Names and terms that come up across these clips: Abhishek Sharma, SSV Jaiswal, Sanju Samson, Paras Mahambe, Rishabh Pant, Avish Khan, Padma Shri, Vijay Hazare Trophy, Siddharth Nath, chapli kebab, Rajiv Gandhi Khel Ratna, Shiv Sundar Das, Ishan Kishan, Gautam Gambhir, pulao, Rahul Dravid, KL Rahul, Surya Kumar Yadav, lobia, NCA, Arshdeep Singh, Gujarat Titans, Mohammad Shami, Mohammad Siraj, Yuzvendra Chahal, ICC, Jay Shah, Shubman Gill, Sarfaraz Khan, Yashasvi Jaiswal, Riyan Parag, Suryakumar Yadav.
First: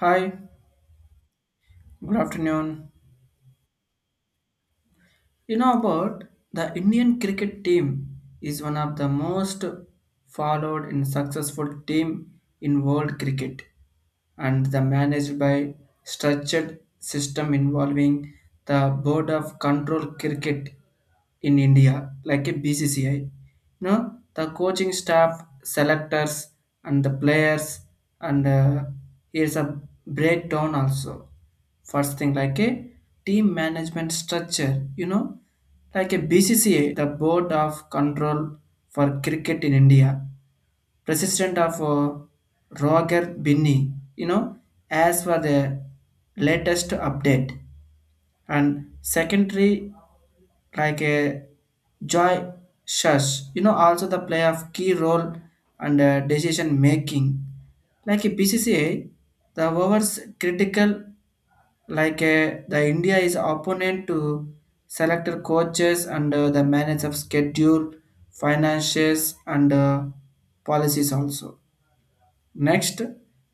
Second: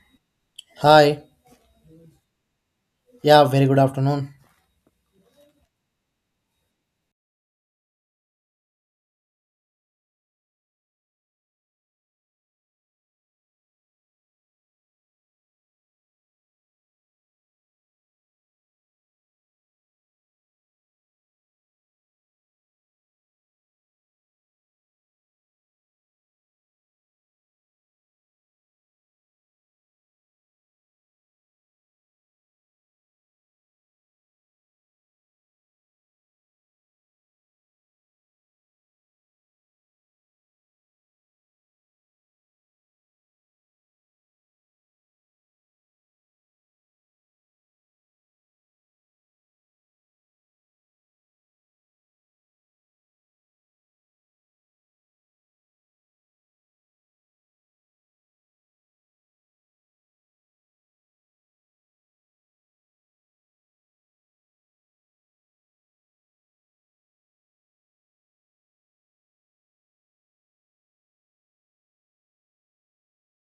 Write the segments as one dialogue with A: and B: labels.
A: Hi,
B: Hi.
A: good afternoon.
B: Yeah, very good afternoon.
A: You know about the Indian cricket team is one of the most followed and successful team in world cricket and the managed by structured system involving the board of control cricket in India, like a BCCI. You know, the coaching staff, selectors, and the players, and here's a breakdown also. First thing, like a team management structure, you know, like a BCCA, the Board of Control for Cricket in India, president of Roger Binney, you know, as for the latest update and secondary like a joy shush, you know, also the play of key role and decision making like a BCCA, the overs critical like the india is opponent to selected coaches and the manage of schedule, finances, and policies also. Next,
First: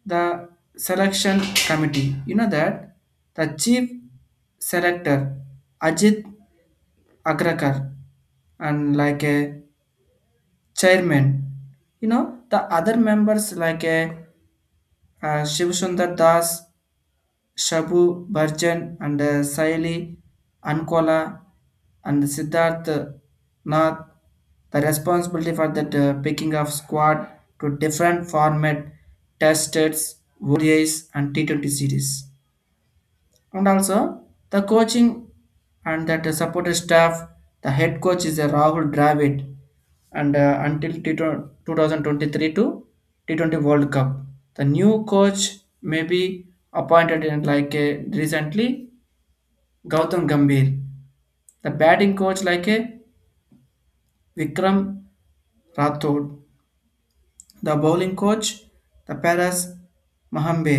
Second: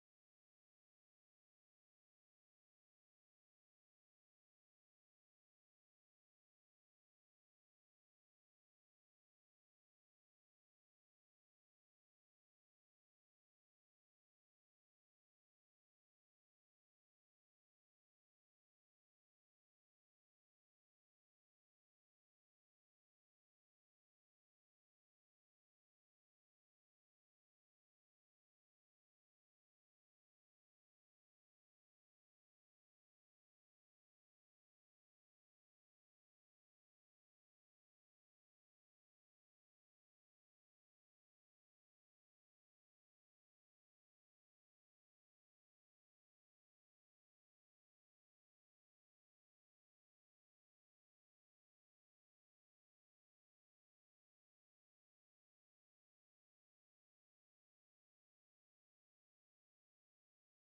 A: the selection committee. You know that the chief selector Ajit Agrakar and like a chairman. You know the other members like a Shiv Sundar Das, Shabu Bhajan and Sayali Ankola and Siddharth Nath, the responsibility for that picking of squad to different format test tests, ODIs and T20 series, and also the coaching and that the supported staff. The head coach is a rahul dravid and until T20 2023 to T20 world cup, the new coach may be appointed in like a, recently, gautam gambhir, the batting coach like a vikram rathod, the bowling coach, the paras mahambe,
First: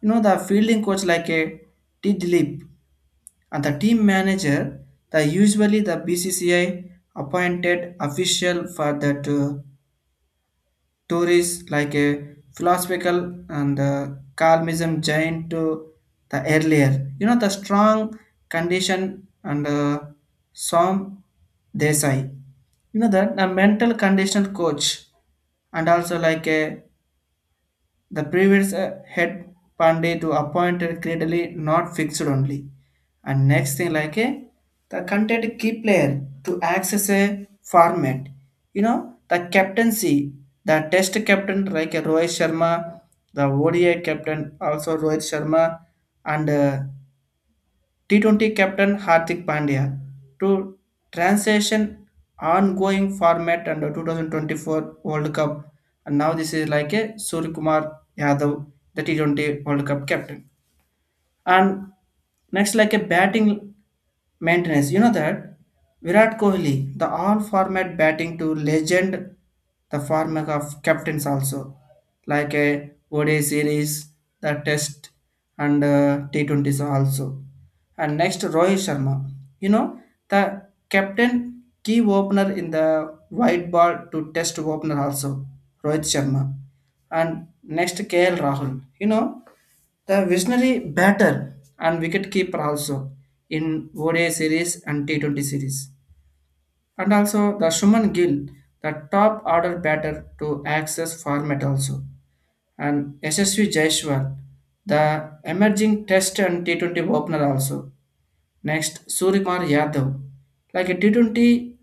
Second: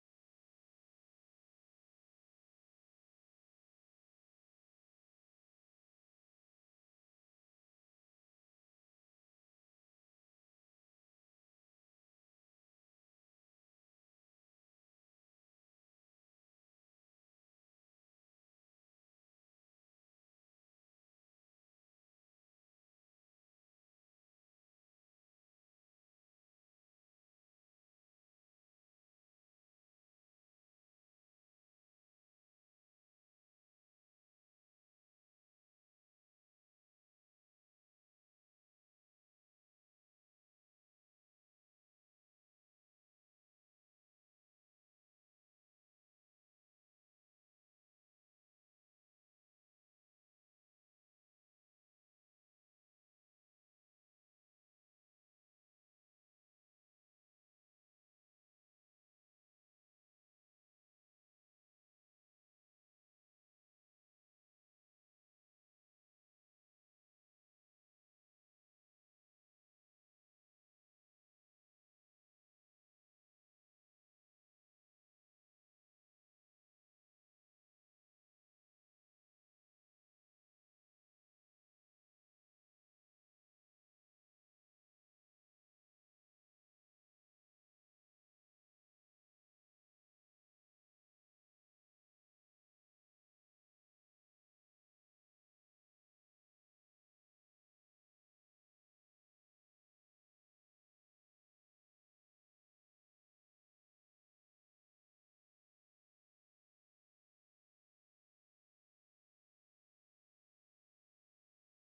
A: you know, the fielding coach like a t dilip, and the team manager, the usually the bcci appointed official for the tourists like a philosophical and the calmism giant to the earlier, you know, the strong condition, and some desai, you know that the mental condition coach, and also like a the previous head Pandey to appointed credibly not fixed only. And next thing like a the content key player to access a format. You know, the captaincy, the test captain like a Rohit Sharma, the ODI captain also Rohit Sharma, and T20 captain Hardik Pandya to transition ongoing format under 2024 World Cup, and now this is like a Surya Kumar Yadav, the T20 World Cup captain. And next, like a batting maintenance, you know that Virat Kohli, the all-format batting to legend, the format of captains also, like a ODI series, the Test, and T20s also. And next, Rohit Sharma, you know, the captain key opener in the white ball to Test opener also, Rohit Sharma. And next KL Rahul. You know, the visionary batter and wicketkeeper also in ODI series and T20 series. And also the Shuman Gill, the top order batter to access format also. And SSV Jaiswal, the emerging test and T20 opener also. Next, Surimar Yadav. Like a T20,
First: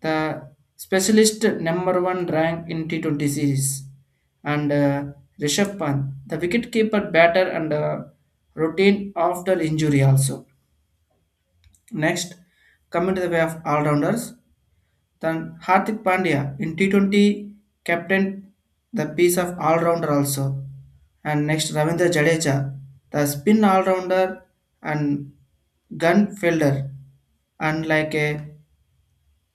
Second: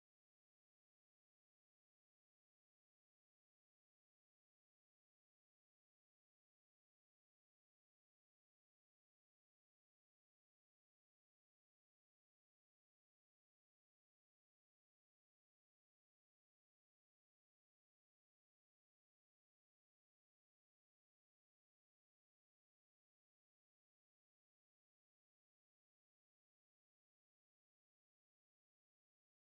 A: the specialist number one rank in T20 series. And Rishabh Pant, the wicketkeeper batter and routine after injury also. Next, coming to the way of all-rounders. Then Hardik Pandya in T20 captained the piece of all-rounder also. And next Ravindra Jadeja, the spin all-rounder and gun fielder. And like a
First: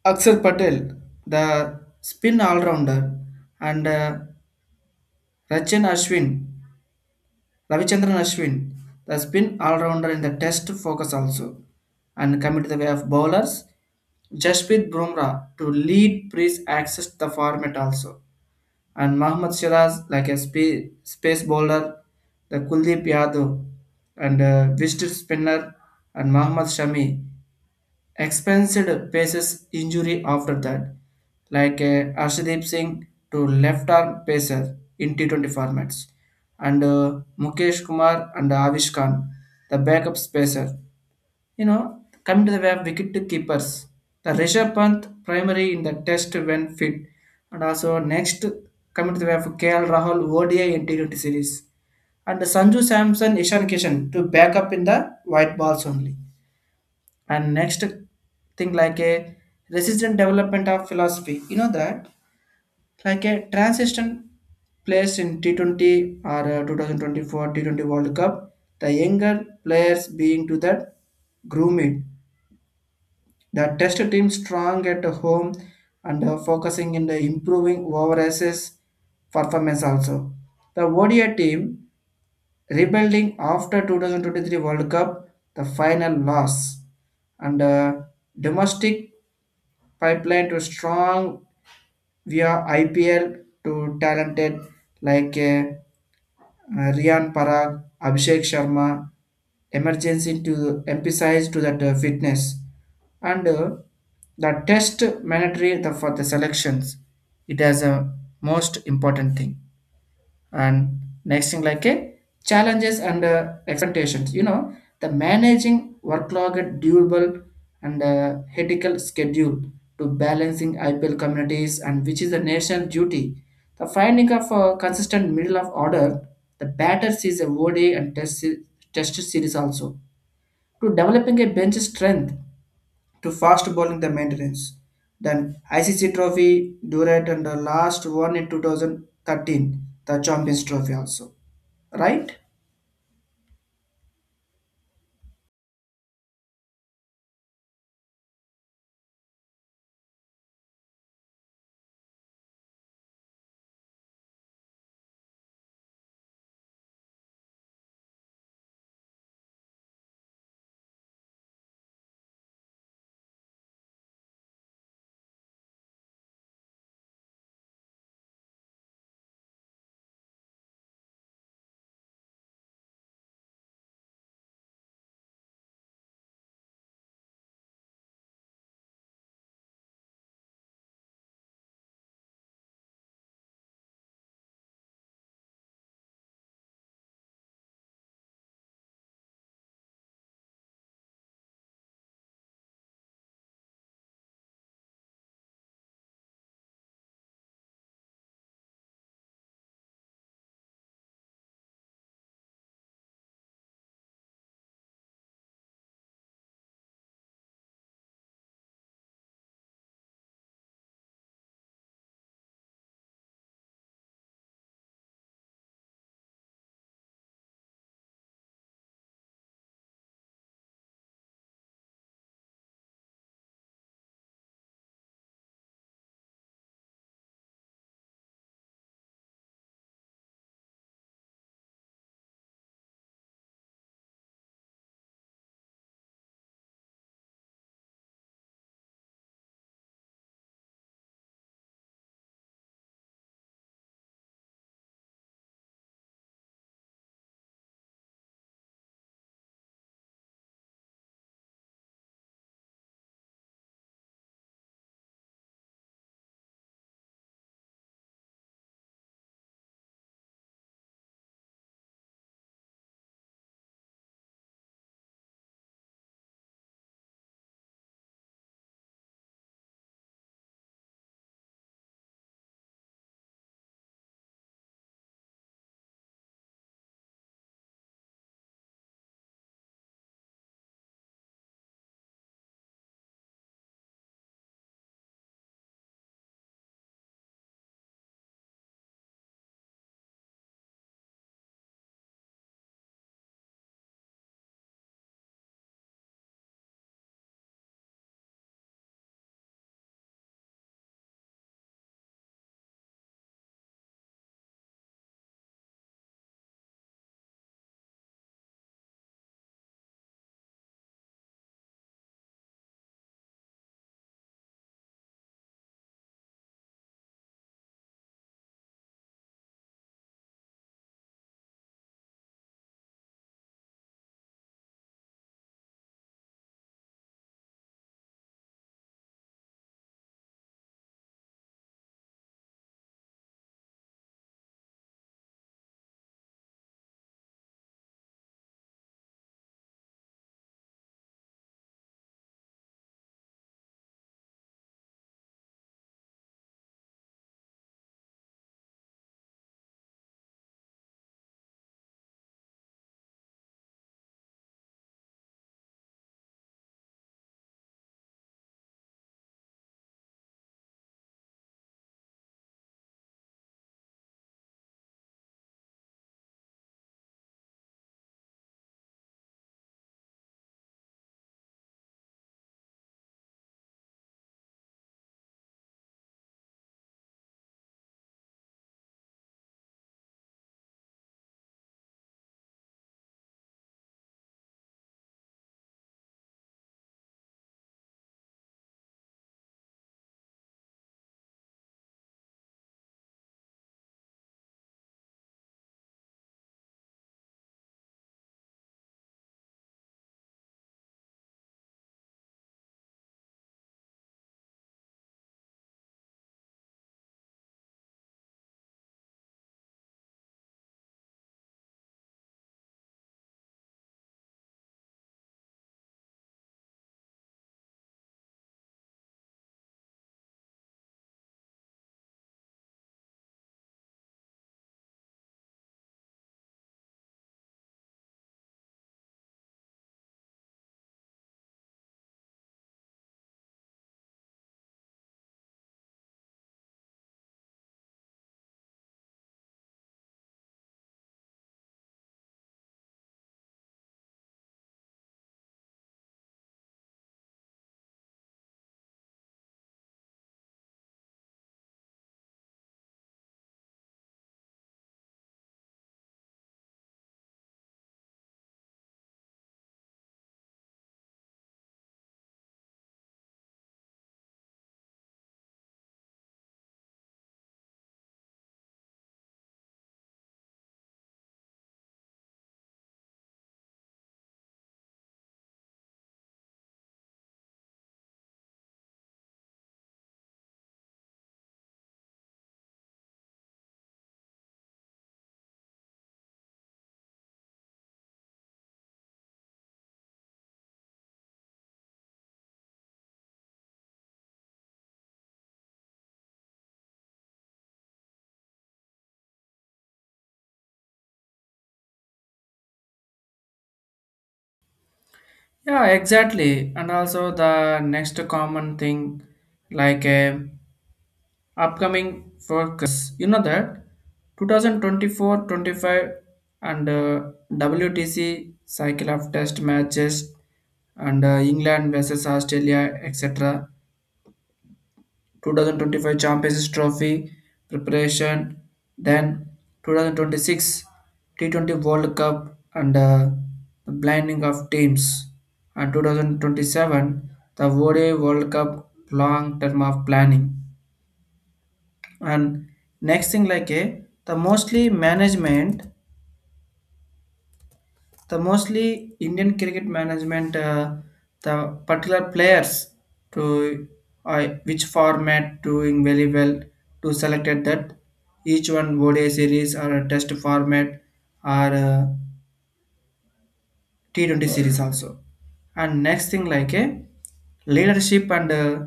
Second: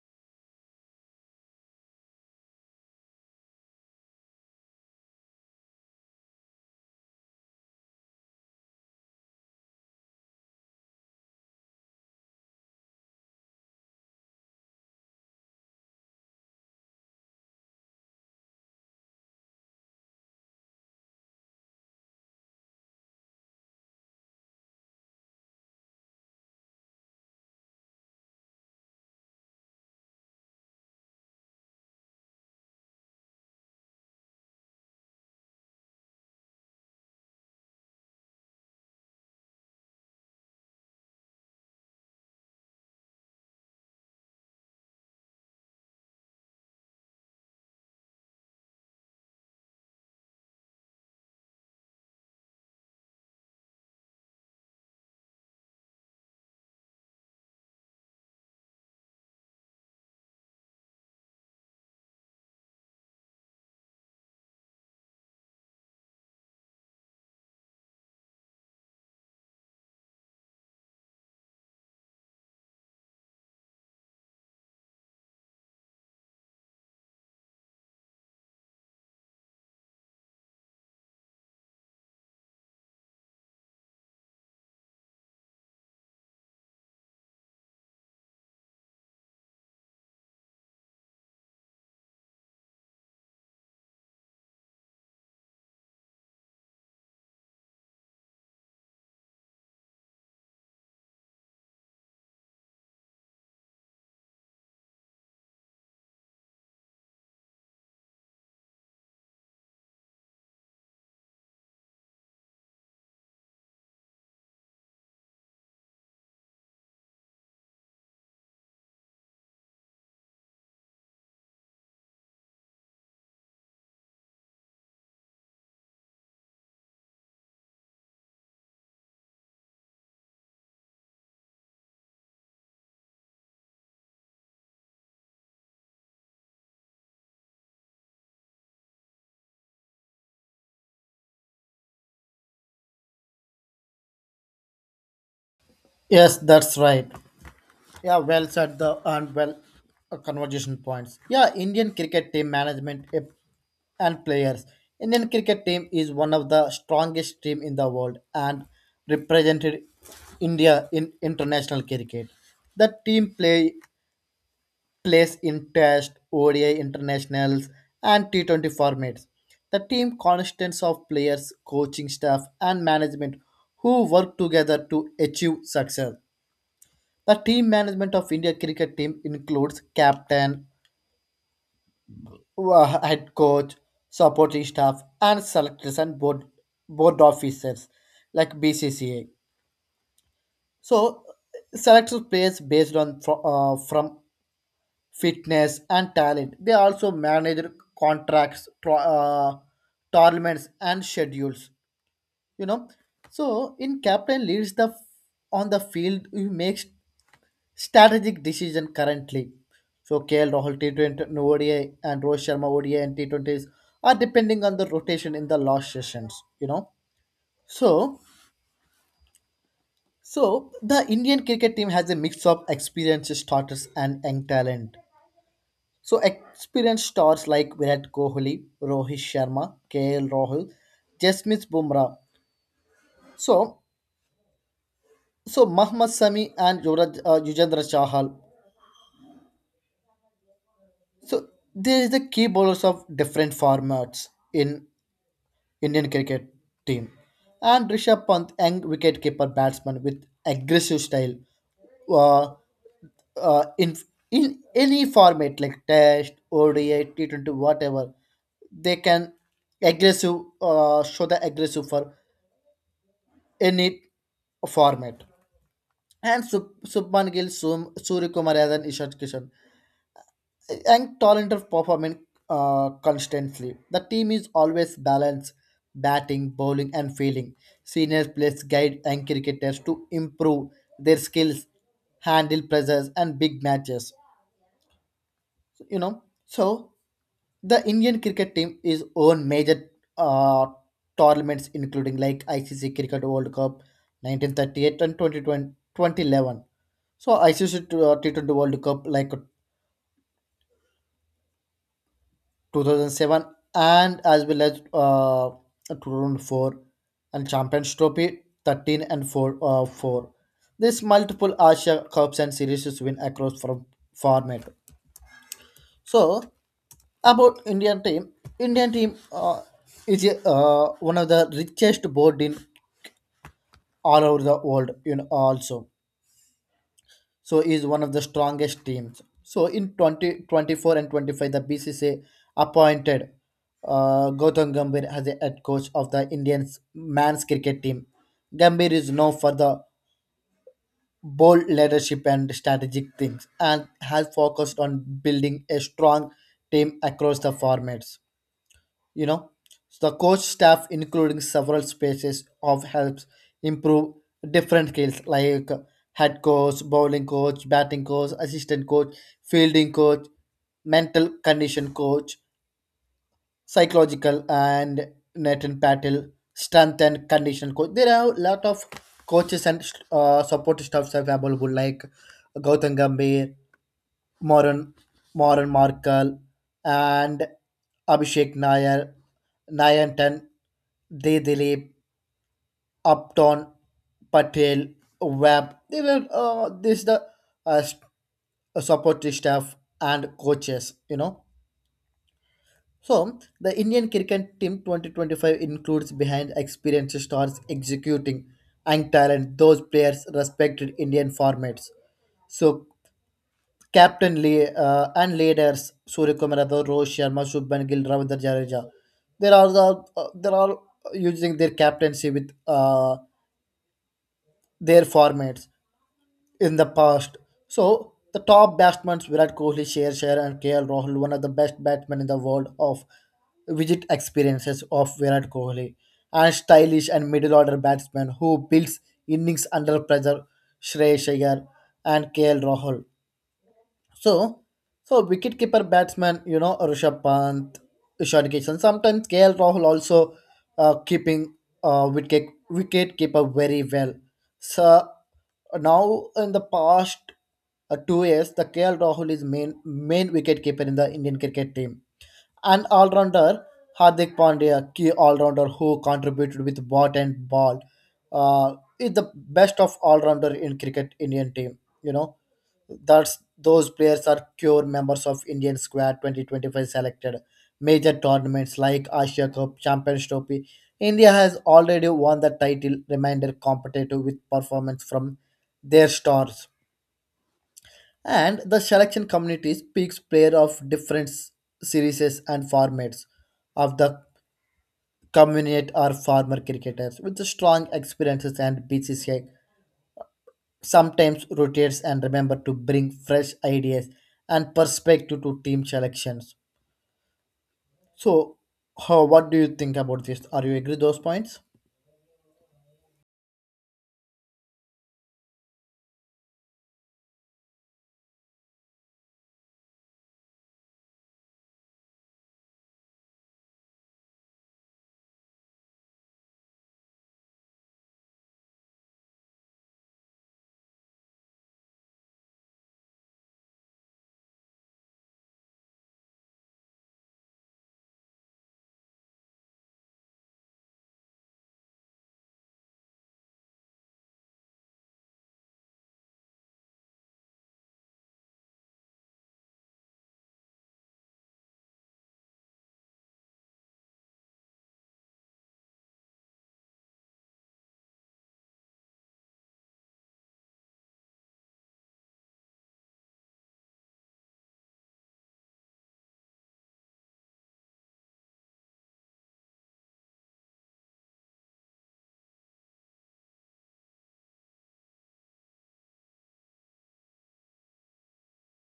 A: Akshar Patel, the spin all-rounder. And Rachin Ashwin, Ravichandran Ashwin, the spin all-rounder in the test focus also. And coming to the way of bowlers, Jasprit Bumrah to lead Priest access the format also, and Mohammad Shiraz like a space bowler, the Kuldeep Yadav and Vishnu Spinner and Mohammad Shami. Expensive paces injury after that, like Arshdeep Singh to left arm pacer in T20 formats, and Mukesh Kumar and Avish Khan, the backup pacer. You know, coming to the way of wicket keepers, the Rishabh Pant primary in the test when fit, and also next coming to the way of KL Rahul ODI and T20 series, and Sanju Samson Ishan Kishan to back up in the white balls only. And next thing like a resistant development of philosophy, you know that like a transition players in T20 or 2024 T20 World Cup, the younger players being to that groomed. The test team strong at home and focusing in the improving overseas performance also. The ODI team rebuilding after 2023 World Cup, the final loss, and domestic pipeline to strong via IPL to talented like Riyan Parag, Abhishek Sharma, emergency to emphasize to that fitness, and the test mandatory the, for the selections. It has a most important thing. And next thing like a challenges and expectations, you know, the managing workload durable and ethical schedule to balancing ipl communities and which is the national duty, the finding of a consistent middle of order the batter sees a ODI and test, test series also, to developing a bench strength to fast bowling the maintenance, then ICC trophy Durant and the last one in 2013 the Champions Trophy also, right?
B: Yes, that's right. Yeah, well said the and well conversation points. Yeah, Indian cricket team management and players. Indian cricket team is one of the strongest team in the world and represented India in international cricket. The team plays in Test, ODI internationals, and T20 formats. The team consists of players, coaching staff, and management who work together to achieve success. The team management of India cricket team includes captain, head coach, supporting staff, and selectors and board officers like BCCA. So selects players based on from fitness and talent. They also manage contracts, tournaments, and schedules. You know, so in captain leads the on the field who makes strategic decision currently. So KL Rahul T20 no ODI and Rohit Sharma ODI and T20s are depending on the rotation in the last sessions. So so the Indian cricket team has a mix of experienced starters and young talent. So experienced stars like Virat Kohli, Rohit Sharma, KL Rahul, Jasmine Bumrah. So so Mohammad Sami and Yuzvendra Chahal. So there is the key bowlers of different formats in Indian cricket team. And Rishabh Pant, young wicketkeeper batsman with aggressive style. uh, uh, in in any format like test ODI T20 whatever they can aggressive show the aggressive for any format and Subman Gill Surya Kumar Yadav and Ishan Kishan and talent of performing constantly the team is always balanced batting bowling and fielding seniors players guide and cricketers to improve their skills handle pressures and big matches you know so the indian cricket team is own major uh, tournaments including like icc cricket world cup 1938 and 2020, 2011 so icc T20 world cup like 2007 and as well as 2004 and champions trophy 13 and 4 4 this multiple asia cups and series win across from format. So about Indian team, Indian team uh, is one of the richest board in all over the world. You know, also so is one of the strongest teams. So in 2024 and 25, the BCCA appointed Gautam Gambhir as the head coach of the Indian men's cricket team. Gambhir is known for the bold leadership and strategic things, and has focused on building a strong team across the formats. you know so the coach staff including several spaces of helps improve different skills like head coach bowling coach batting coach assistant coach fielding coach mental condition coach psychological and net and paddle strength and condition coach there are a lot of coaches and support staffs available like gautam gambhir Moran, Moran Markle, and Abhishek Nair, Nayantan, De Dilip, Upton, Patel, Webb. They were uh, s- support staff and coaches. You know. So the Indian cricket team 2025 includes behind experienced stars executing and talent. Those players respected Indian formats. So captain and leaders Suryakumar Yadav, Rohit Sharma, Shubman Gill, Ravindra Jadeja. There are using their captaincy with their formats in the past. So the top batsmen Virat Kohli, Sher and KL Rahul, one of the best batsmen in the world of visit experiences of Virat Kohli, and stylish and middle order batsman who builds innings under pressure, Shreyas Iyer and KL Rahul. So, so, wicketkeeper batsman, you know, Rishabh Pant, Ishan Kishan, sometimes KL Rahul also keeping wicketkeeper very well. So now in the past 2 years, the KL Rahul is main wicketkeeper in the Indian cricket team. An all-rounder, Hardik Pandya, key all-rounder who contributed with bat and ball, is the best of all-rounder in cricket Indian team. You know, that's those players are pure members of Indian squad 2025 selected major tournaments like Asia Cup, Champions Trophy. India has already won the title, remainder competitive with performance from their stars and the selection community speaks player of different series and formats of the community or former cricketers with strong experiences and BCCI sometimes rotates and remember to bring fresh ideas and perspective to team selections. So, what do you think about this? Are you agree those points?
A: Yeah, exactly. And also the next common thing like a upcoming focus. You know that 2024, 25, and WTC cycle of test matches and England versus Australia etc. 2025 Champions Trophy preparation, then 2026 T20 World Cup and the blinding of teams, and 2027 the ODI World Cup long term of planning. And next thing like a the mostly management, the mostly Indian cricket management the particular players to which format doing very well to selected that each one ODI series or a test format or T20 series also. And next thing like a leadership and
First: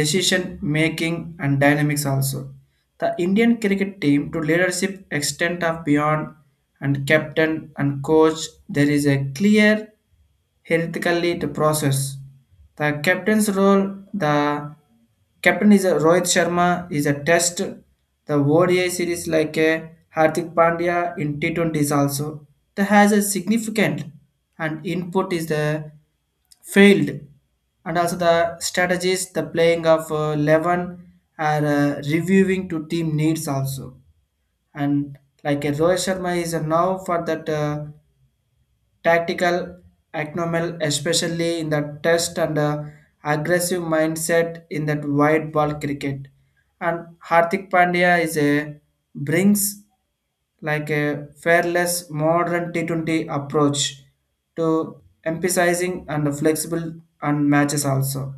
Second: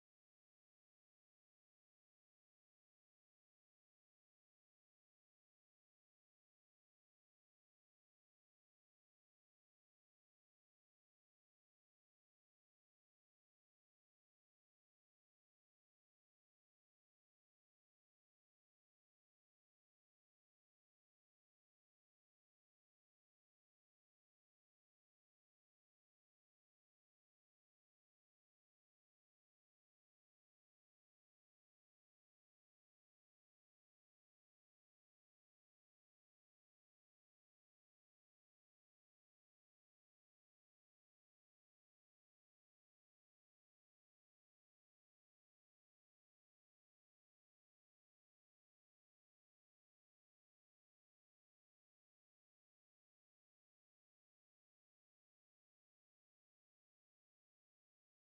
A: decision making and dynamics also. The Indian cricket team to leadership extent of beyond and captain and coach, there is a clear hierarchically the process. The captain's role, the captain is a Rohit Sharma is a test. The ODI series like a Hardik Pandya in T20 is also that has a significant and input is the field, and also the strategies the playing of 11 are reviewing to team needs also, and like a Rohit Sharma is a now for that tactical acromal, especially in the test, and aggressive mindset in that wide ball cricket. And Hardik Pandya is a brings like a fearless modern T20 approach to emphasizing and flexible and matches also.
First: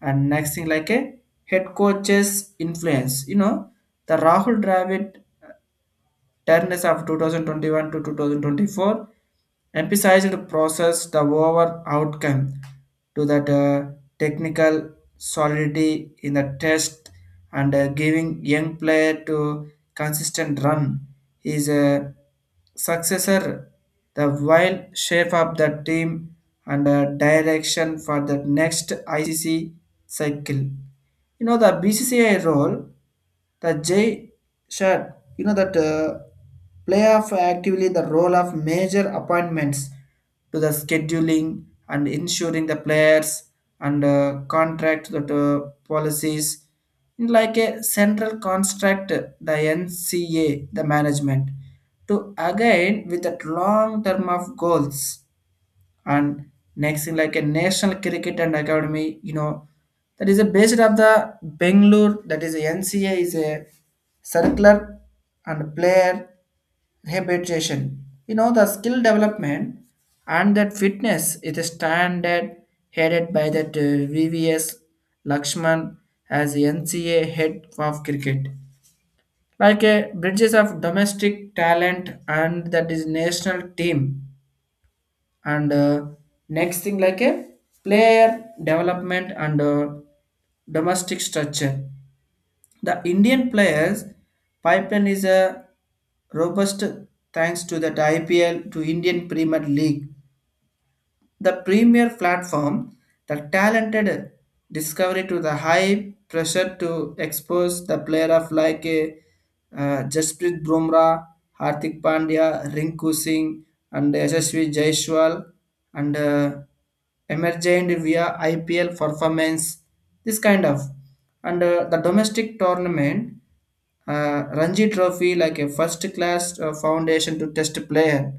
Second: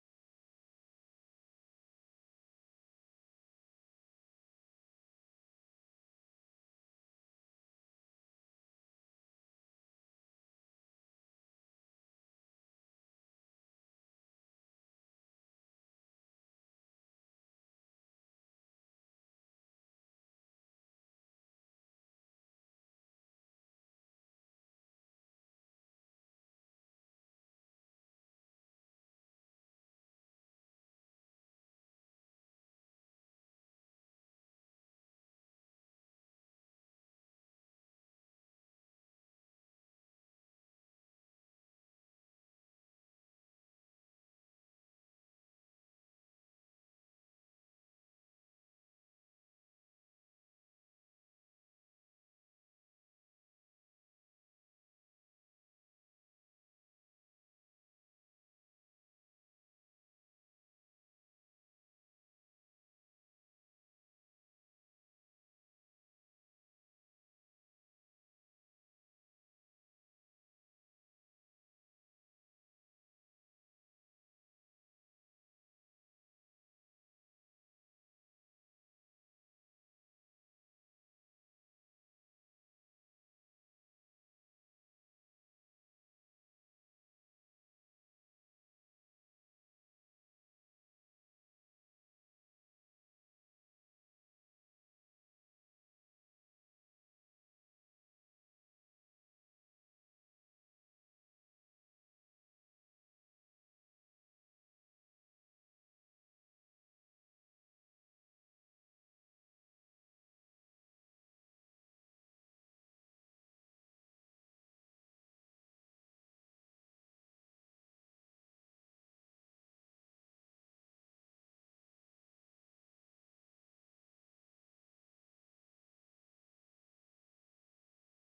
A: And next thing like a head coach's influence. You know, the Rahul Dravid terms of 2021 to 2024 emphasized the process the over outcome to that technical solidity in the test and giving young player to consistent run is a successor, the wild shape of the team, and direction for the next ICC cycle. You know the BCCI role, the Jay Shah, you know that play actively the role of major appointments to the scheduling and ensuring the players and contract that policies like a central construct the NCA the management to align with that long term of goals. And next thing like a national cricket and academy, you know that is a based of the Bangalore, that is a nca is a circular and player rehabilitation, you know, the skill development and that fitness is a standard, headed by that vvs lakshman as nca head of cricket like a bridges of domestic talent and that is national team. And next thing like a player development and domestic structure, the indian players pipeline is a robust thanks to that ipl to indian premier league, the premier platform, the talented discovery to the high pressure to expose the player of like a Jasprit Bumrah, Hardik Pandya, Rinku Singh, and Yashasvi Jaiswal, and emergent via IPL performance. This kind of. And the domestic tournament, Ranji Trophy like a first class foundation to test player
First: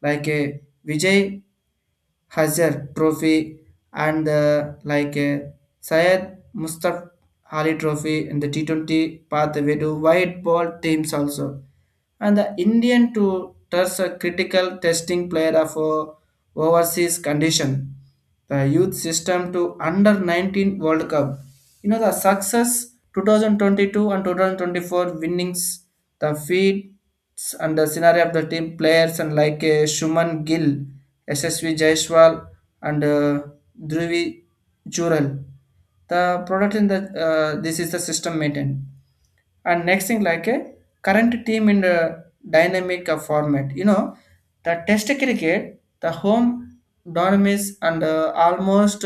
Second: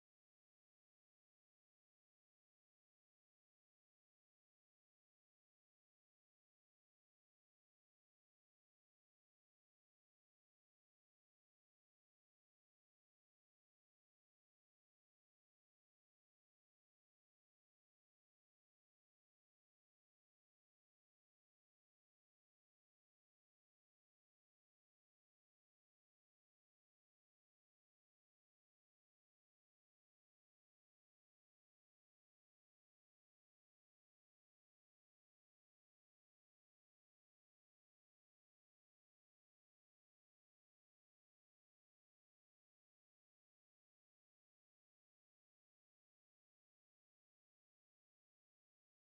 A: like a Vijay Hazar Trophy and like Syed Mustaf Ali Trophy in the T20 pathway to white ball teams also, and the Indian to test a critical testing player of overseas condition. The youth system to under 19 World Cup. You know the success 2022 and 2024 winnings, the feats and the scenario of the team players and like Shuman Gill, SSV Jaiswal, and Dhruvi Jural. The product in the this is the system maintained. And next thing like a current team in the dynamic format. You know, the test cricket, the home dormies, and almost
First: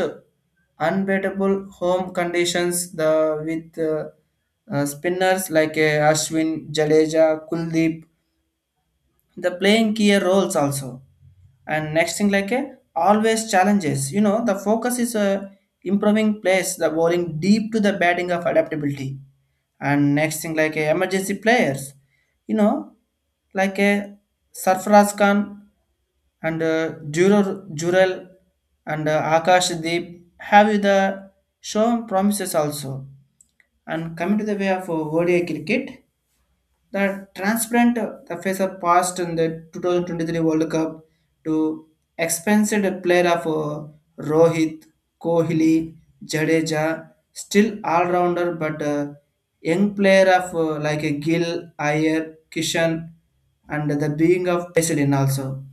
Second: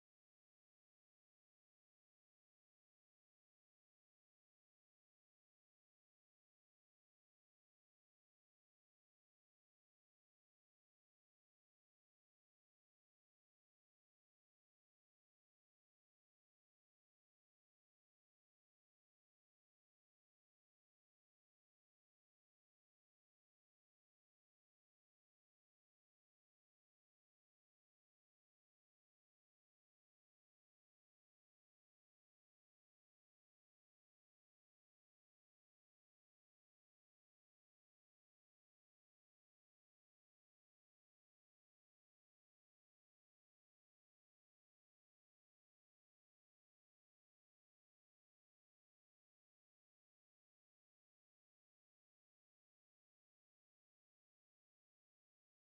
A: unbeatable home conditions, the with spinners like Ashwin, Jadeja, Kuldeep, the playing key roles also. And next thing like a always challenges, you know, the focus is improving plays the bowling deep to the batting of adaptability. And next thing like a emergency players, you know, like a sarfaraz khan and Juror, Jurel, and Akash Deep, have you the shown promises also. And coming to the way of ODI cricket, the transparent the face of past in the 2023 World Cup to expensive player of Rohit, Kohli, Jadeja, still all-rounder, but young player of like a Gill, Iyer, Kishan and the being of President also.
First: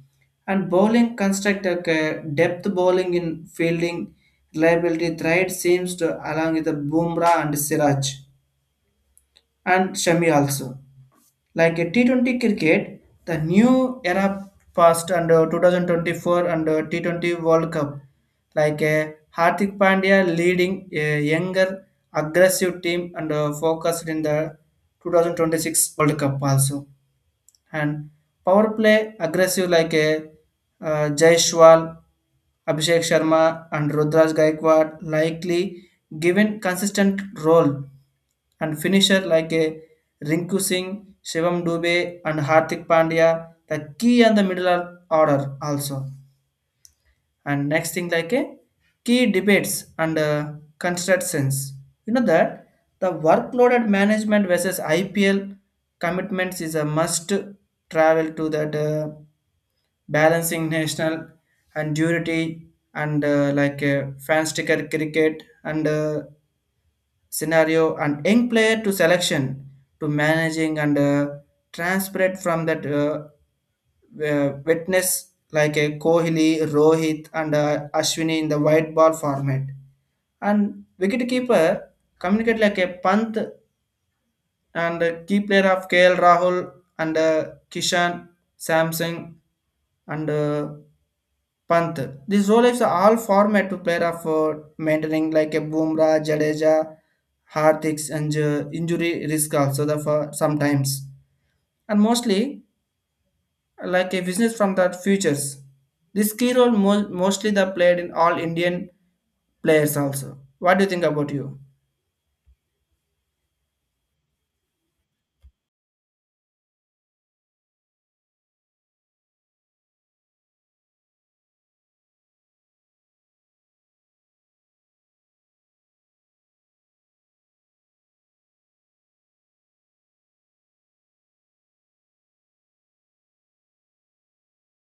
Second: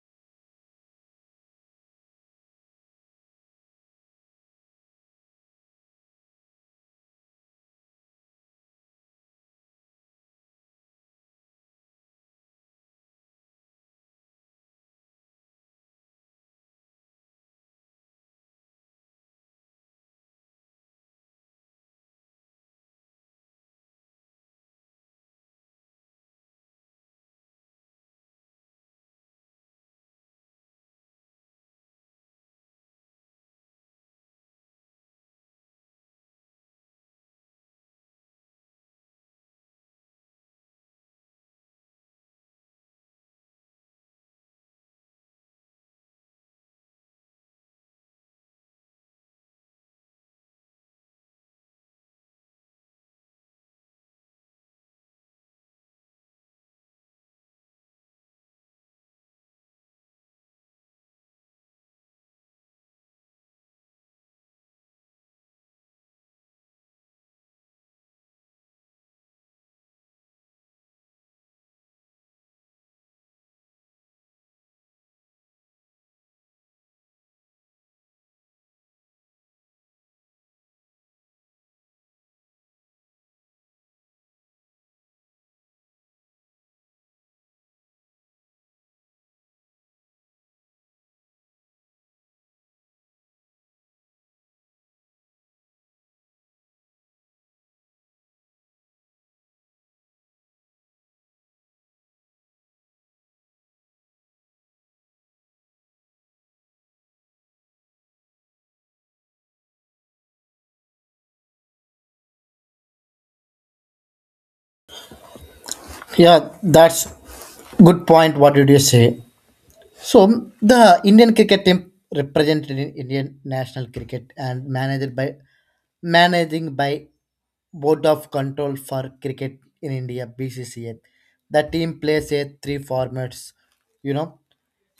A: And bowling construct like a depth bowling in fielding reliability threat seems to along with the Bumrah and Siraj and Shami also. Like a T20 cricket, the new era passed under 2024 under T20 World Cup. Like a Hardik Pandya leading a younger, aggressive team and focused in the 2026 World Cup also. And power play aggressive like a Jaishwal, Abhishek Sharma and Rudraj Gaikwad likely given consistent role and finisher like a Rinku Singh, Shivam Dubey, and Hardik Pandya, the key and the order also. And next thing like a key debates and constructions. You know that the workload at management versus IPL commitments is a must travel to that balancing national and durity, and like fan sticker cricket and scenario and young player to selection to managing and transparent from that witness like a Kohli, Rohit, and Ashwini in the white ball format. And wicket keeper communicate like a Pant and key player of KL Rahul and Kishan Samsung and Panther. This role is all format to player of maintaining like a Bumrah, Jadeja, Hardiks and injury risk also the for sometimes, and mostly like a business from the futures. This key role mostly the played in all Indian players also. What do you think about you?
B: Yeah, that's good point. What did you say? So the Indian cricket team represented in Indian national cricket and managed by Board of Control for Cricket in India (BCCA). The team plays a three formats, you know.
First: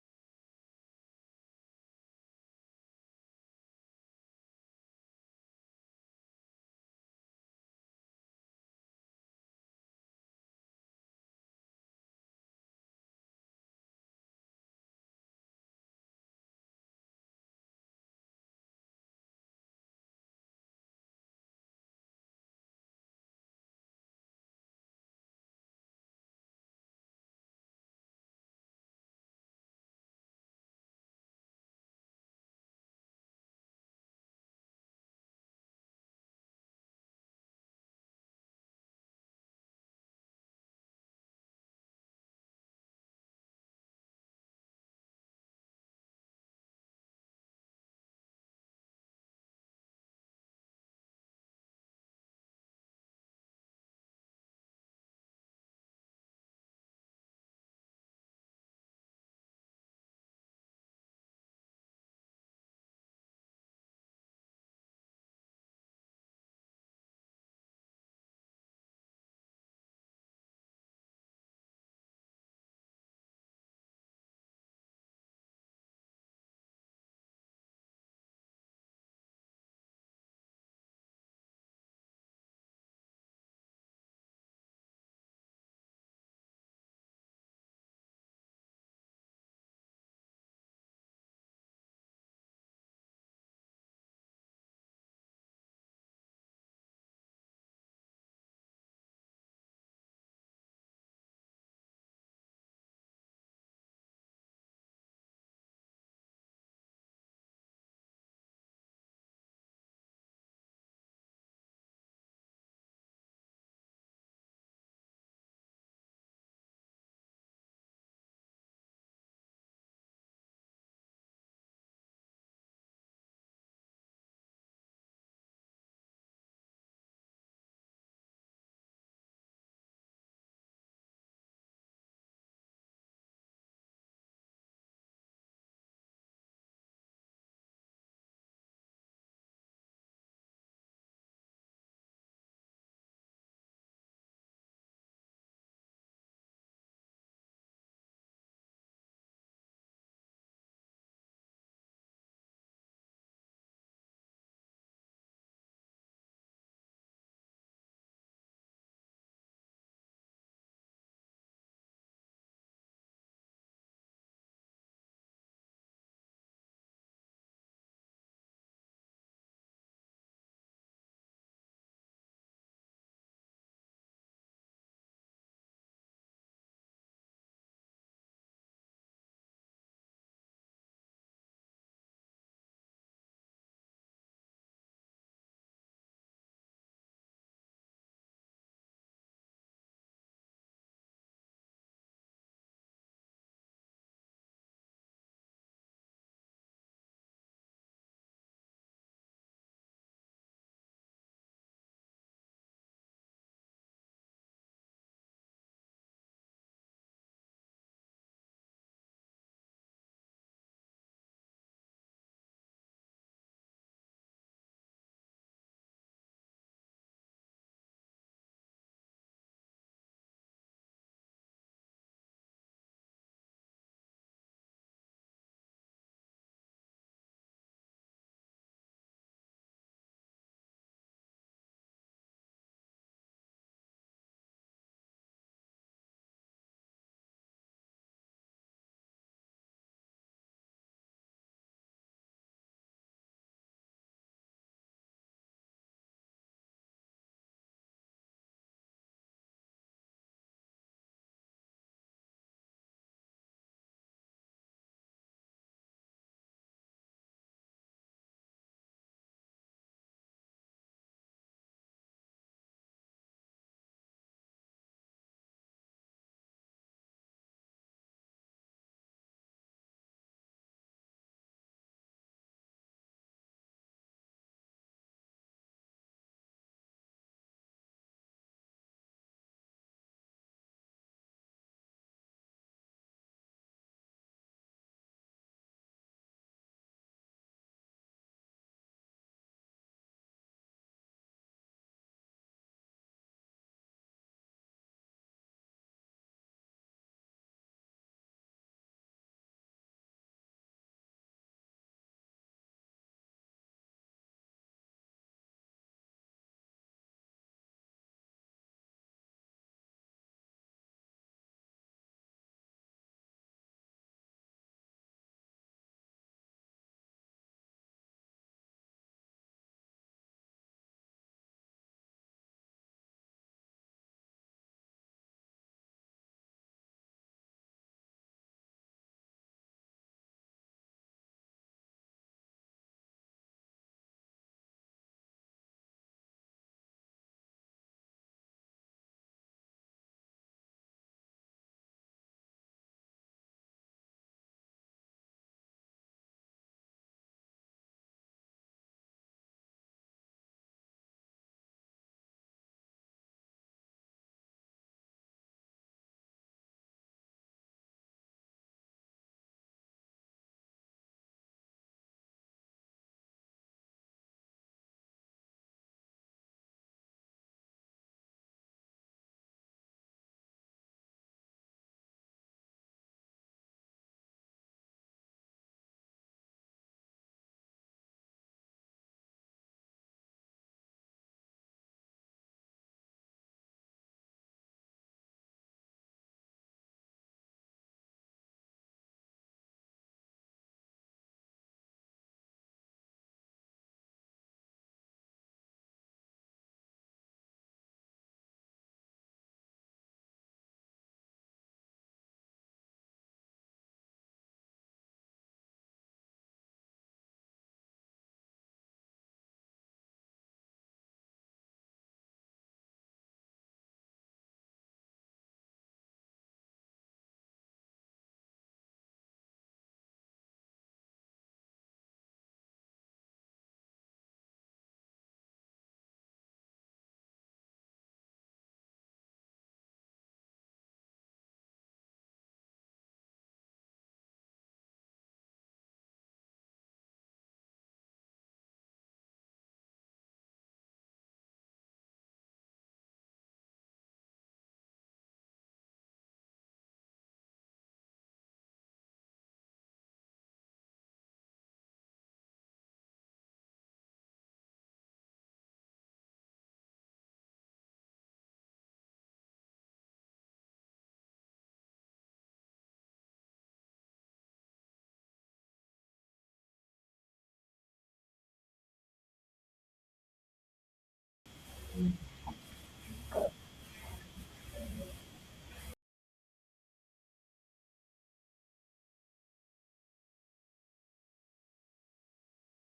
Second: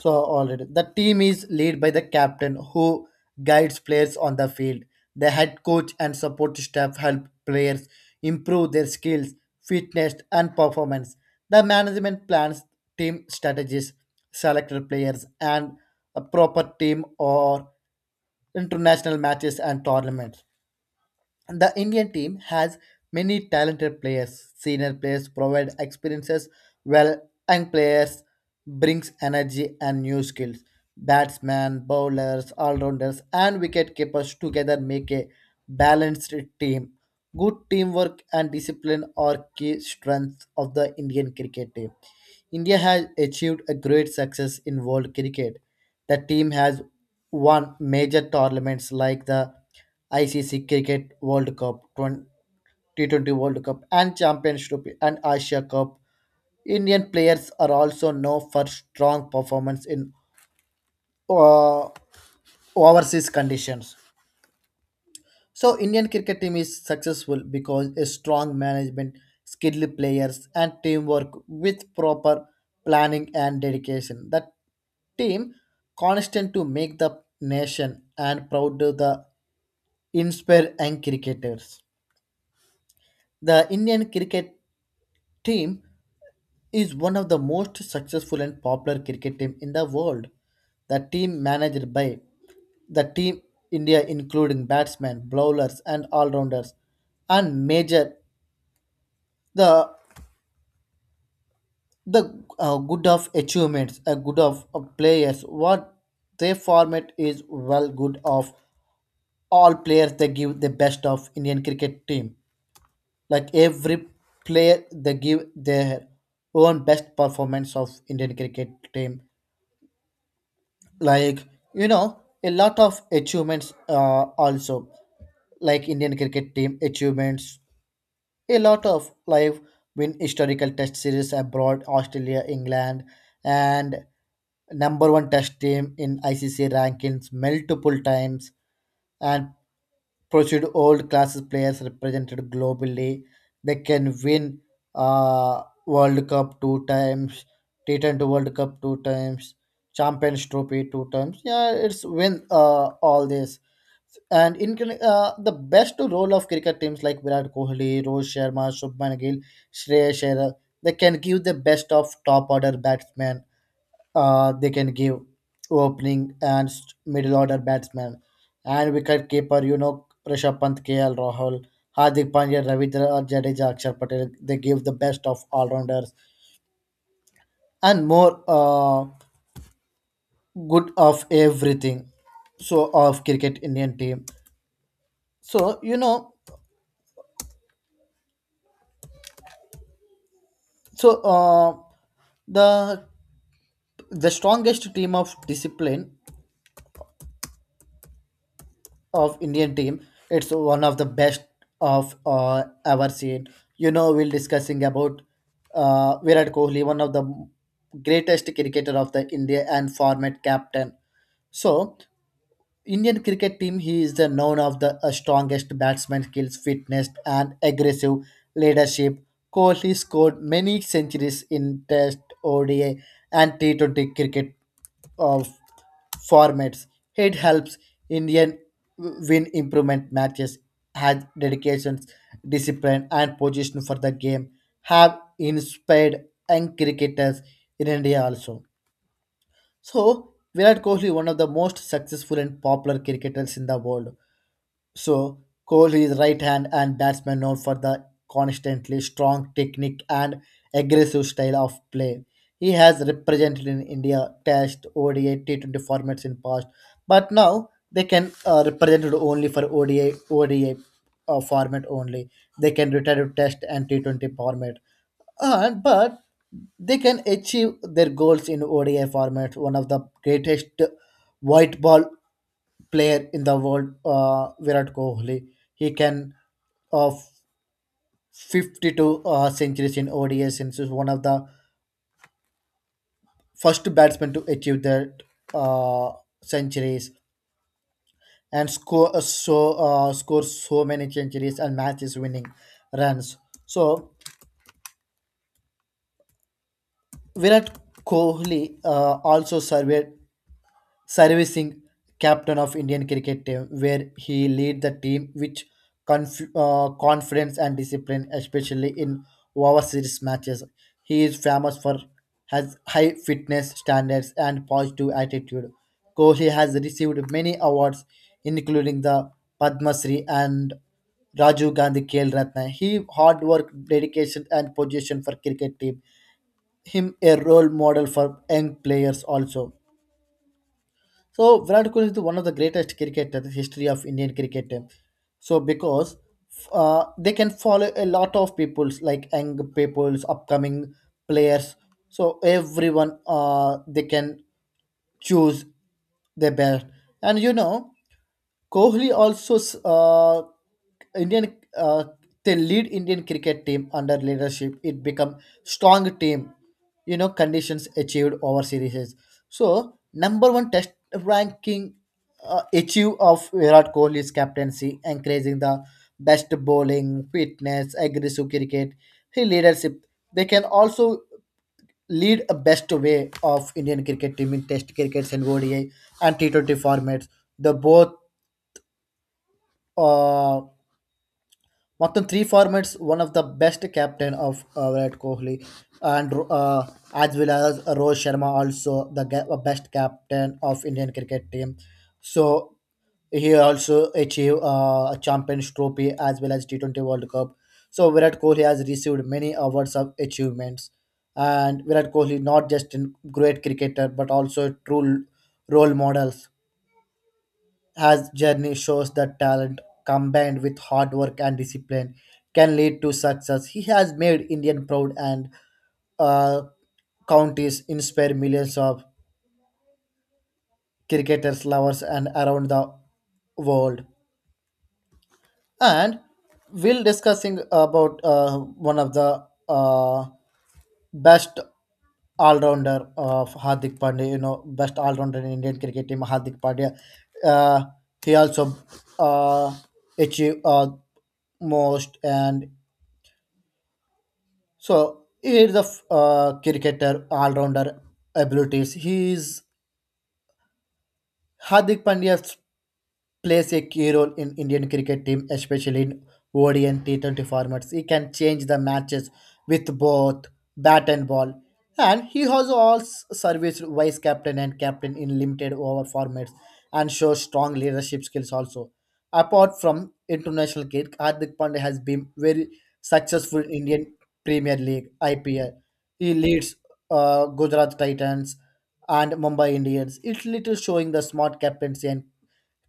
B: So already the team is led by the captain who guides players on the field. The head coach and support staff help players improve their skills, fitness and performance. The management plans team strategies, selected players and a proper team or international matches and tournaments. The Indian team has many talented players. Senior players provide experiences, while young players brings energy and new skills. Batsmen, bowlers, all-rounders, and wicket keepers together make a balanced team. Good teamwork and discipline are key strengths of the Indian cricket team. India has achieved a great success in world cricket. The team has won major tournaments like the ICC Cricket World Cup, T20 World Cup, and Champions Trophy and Asia Cup. Indian players are also known for strong performance in uh, overseas conditions. So Indian cricket team is successful because a strong management, skilled players and teamwork with proper planning and dedication. That team constant to make the nation and proud to the inspire and cricketers. The Indian cricket team is one of the most successful and popular cricket team in the world. The team managed by the team India including batsmen, bowlers and all-rounders and major the good of achievements a good of players what their format is well good of all players they give the best of indian cricket team like every player they give their own best performance of indian cricket team like a lot of achievements also like indian cricket team achievements. A lot of live win historical test series abroad, Australia, England, and number one test team in ICC rankings multiple times and pursued old classes players represented globally. They can win World Cup two times, T20 World Cup two times, Champions Trophy two times. Yeah, it's win all this. And in the best role of cricket teams like Virat Kohli, Rohit Sharma, Shubman Gill, Shreyas Iyer, they can give the best of top order batsmen they can give opening and middle order batsman and wicket keeper Rishabh Pant KL Rahul Hardik Pandya Ravindra Jadeja Akshar Patel they give the best of all rounders and more good of everything so of cricket Indian team so you know so uh, the the strongest team of discipline of Indian team. It's one of the best of ever seen. You know, we're discussing about Virat Kohli, one of the greatest cricketer of the India and former captain. So, Indian cricket team, he is the known of the strongest batsman skills, fitness, and aggressive leadership. Kohli scored many centuries in Test, ODI, and T20 cricket. Of formats. It helps Indian win improvement matches, has dedication, discipline, and position for the game, have inspired young cricketers in India also. So, Virat Kohli, one of the most successful and popular cricketers in the world, so Kohli is right hand and batsman known for the constantly strong technique and aggressive style of play. He has represented in India Test, ODI, T20 formats in past, but now they can represent it only for ODI, ODI format only. They can retire to Test and T20 format and but they can achieve their goals in ODI format. One of the greatest white ball player in the world, Virat Kohli. He can of 52 centuries in ODI since he's one of the first batsmen to achieve that uh, centuries and score so many centuries and matches winning runs. So Virat Kohli also surveyed servicing captain of Indian cricket team, where he lead the team with confidence and discipline, especially in overseas matches. He is famous for has high fitness standards and positive attitude. Kohli has received many awards, including the Padma Shri and Rajiv Gandhi Khel Ratna. He hard work, dedication, and position for cricket team. Him a role model for young players also. So Virat Kohli is one of the greatest cricketer in the history of Indian cricket. So because they can follow a lot of people's like young people's upcoming players. So everyone they can choose their best. And Kohli also uh, Indian they lead Indian cricket team under leadership. It become strong team, conditions achieved over series. So number one test ranking achieve of Virat Kohli's captaincy, encouraging the best bowling, fitness, aggressive cricket, his leadership. They can also lead a best way of Indian cricket team in Test crickets and ODI and T20 formats. The both uh, మొత్తం three formats one of the best captain of Virat Kohli and as well as Rohit Sharma also the best captain of Indian cricket team. So he also achieved a Champions Trophy as well as T20 World Cup. So Virat Kohli has received many awards of achievements, and Virat Kohli not just a great cricketer but also a true role model as journey shows that talent combined with hard work and discipline can lead to success. He has made Indian proud and uh, counties inspire millions of cricketers, lovers, and around the world. And we'll discussing about one of the best all-rounder of Hardik Pandya, you know, best all-rounder in Indian cricket team, Hardik Pandya. Uh, he also uh, achieved most, and so he is a cricketer all-rounder abilities. He is Hardik Pandya's plays a key role in Indian cricket team, especially in ODI and T20 formats. He can change the matches with both bat and ball. And he has also serviced vice captain and captain in limited over formats and shows strong leadership skills also. Apart from international cricket, Hardik Pandya has been very successful in Indian Premier League IPL. He leads Gujarat Titans and Mumbai Indians. It's little showing the smart captaincy and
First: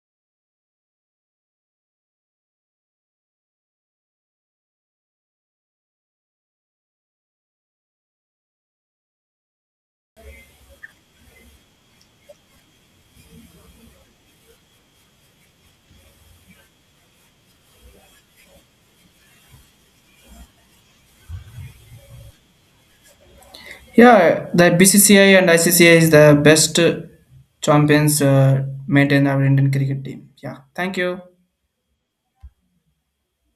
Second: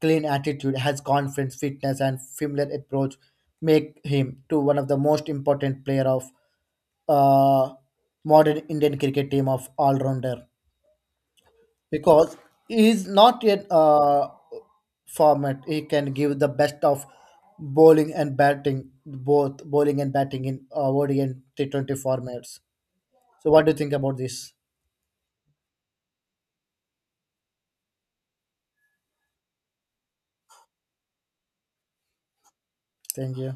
B: clean attitude, has confidence, fitness, and familiar approach make him to one of the most important player of uh, modern Indian cricket team of all rounder because he is not yet format. He can give the best of bowling and batting, both bowling and batting in ODI and T20 formats. So, what do you think about
A: Yeah,
B: this?
A: the BCCI and ICCI is the best champions maintained our Indian cricket team. Yeah, thank you.
B: Thank you.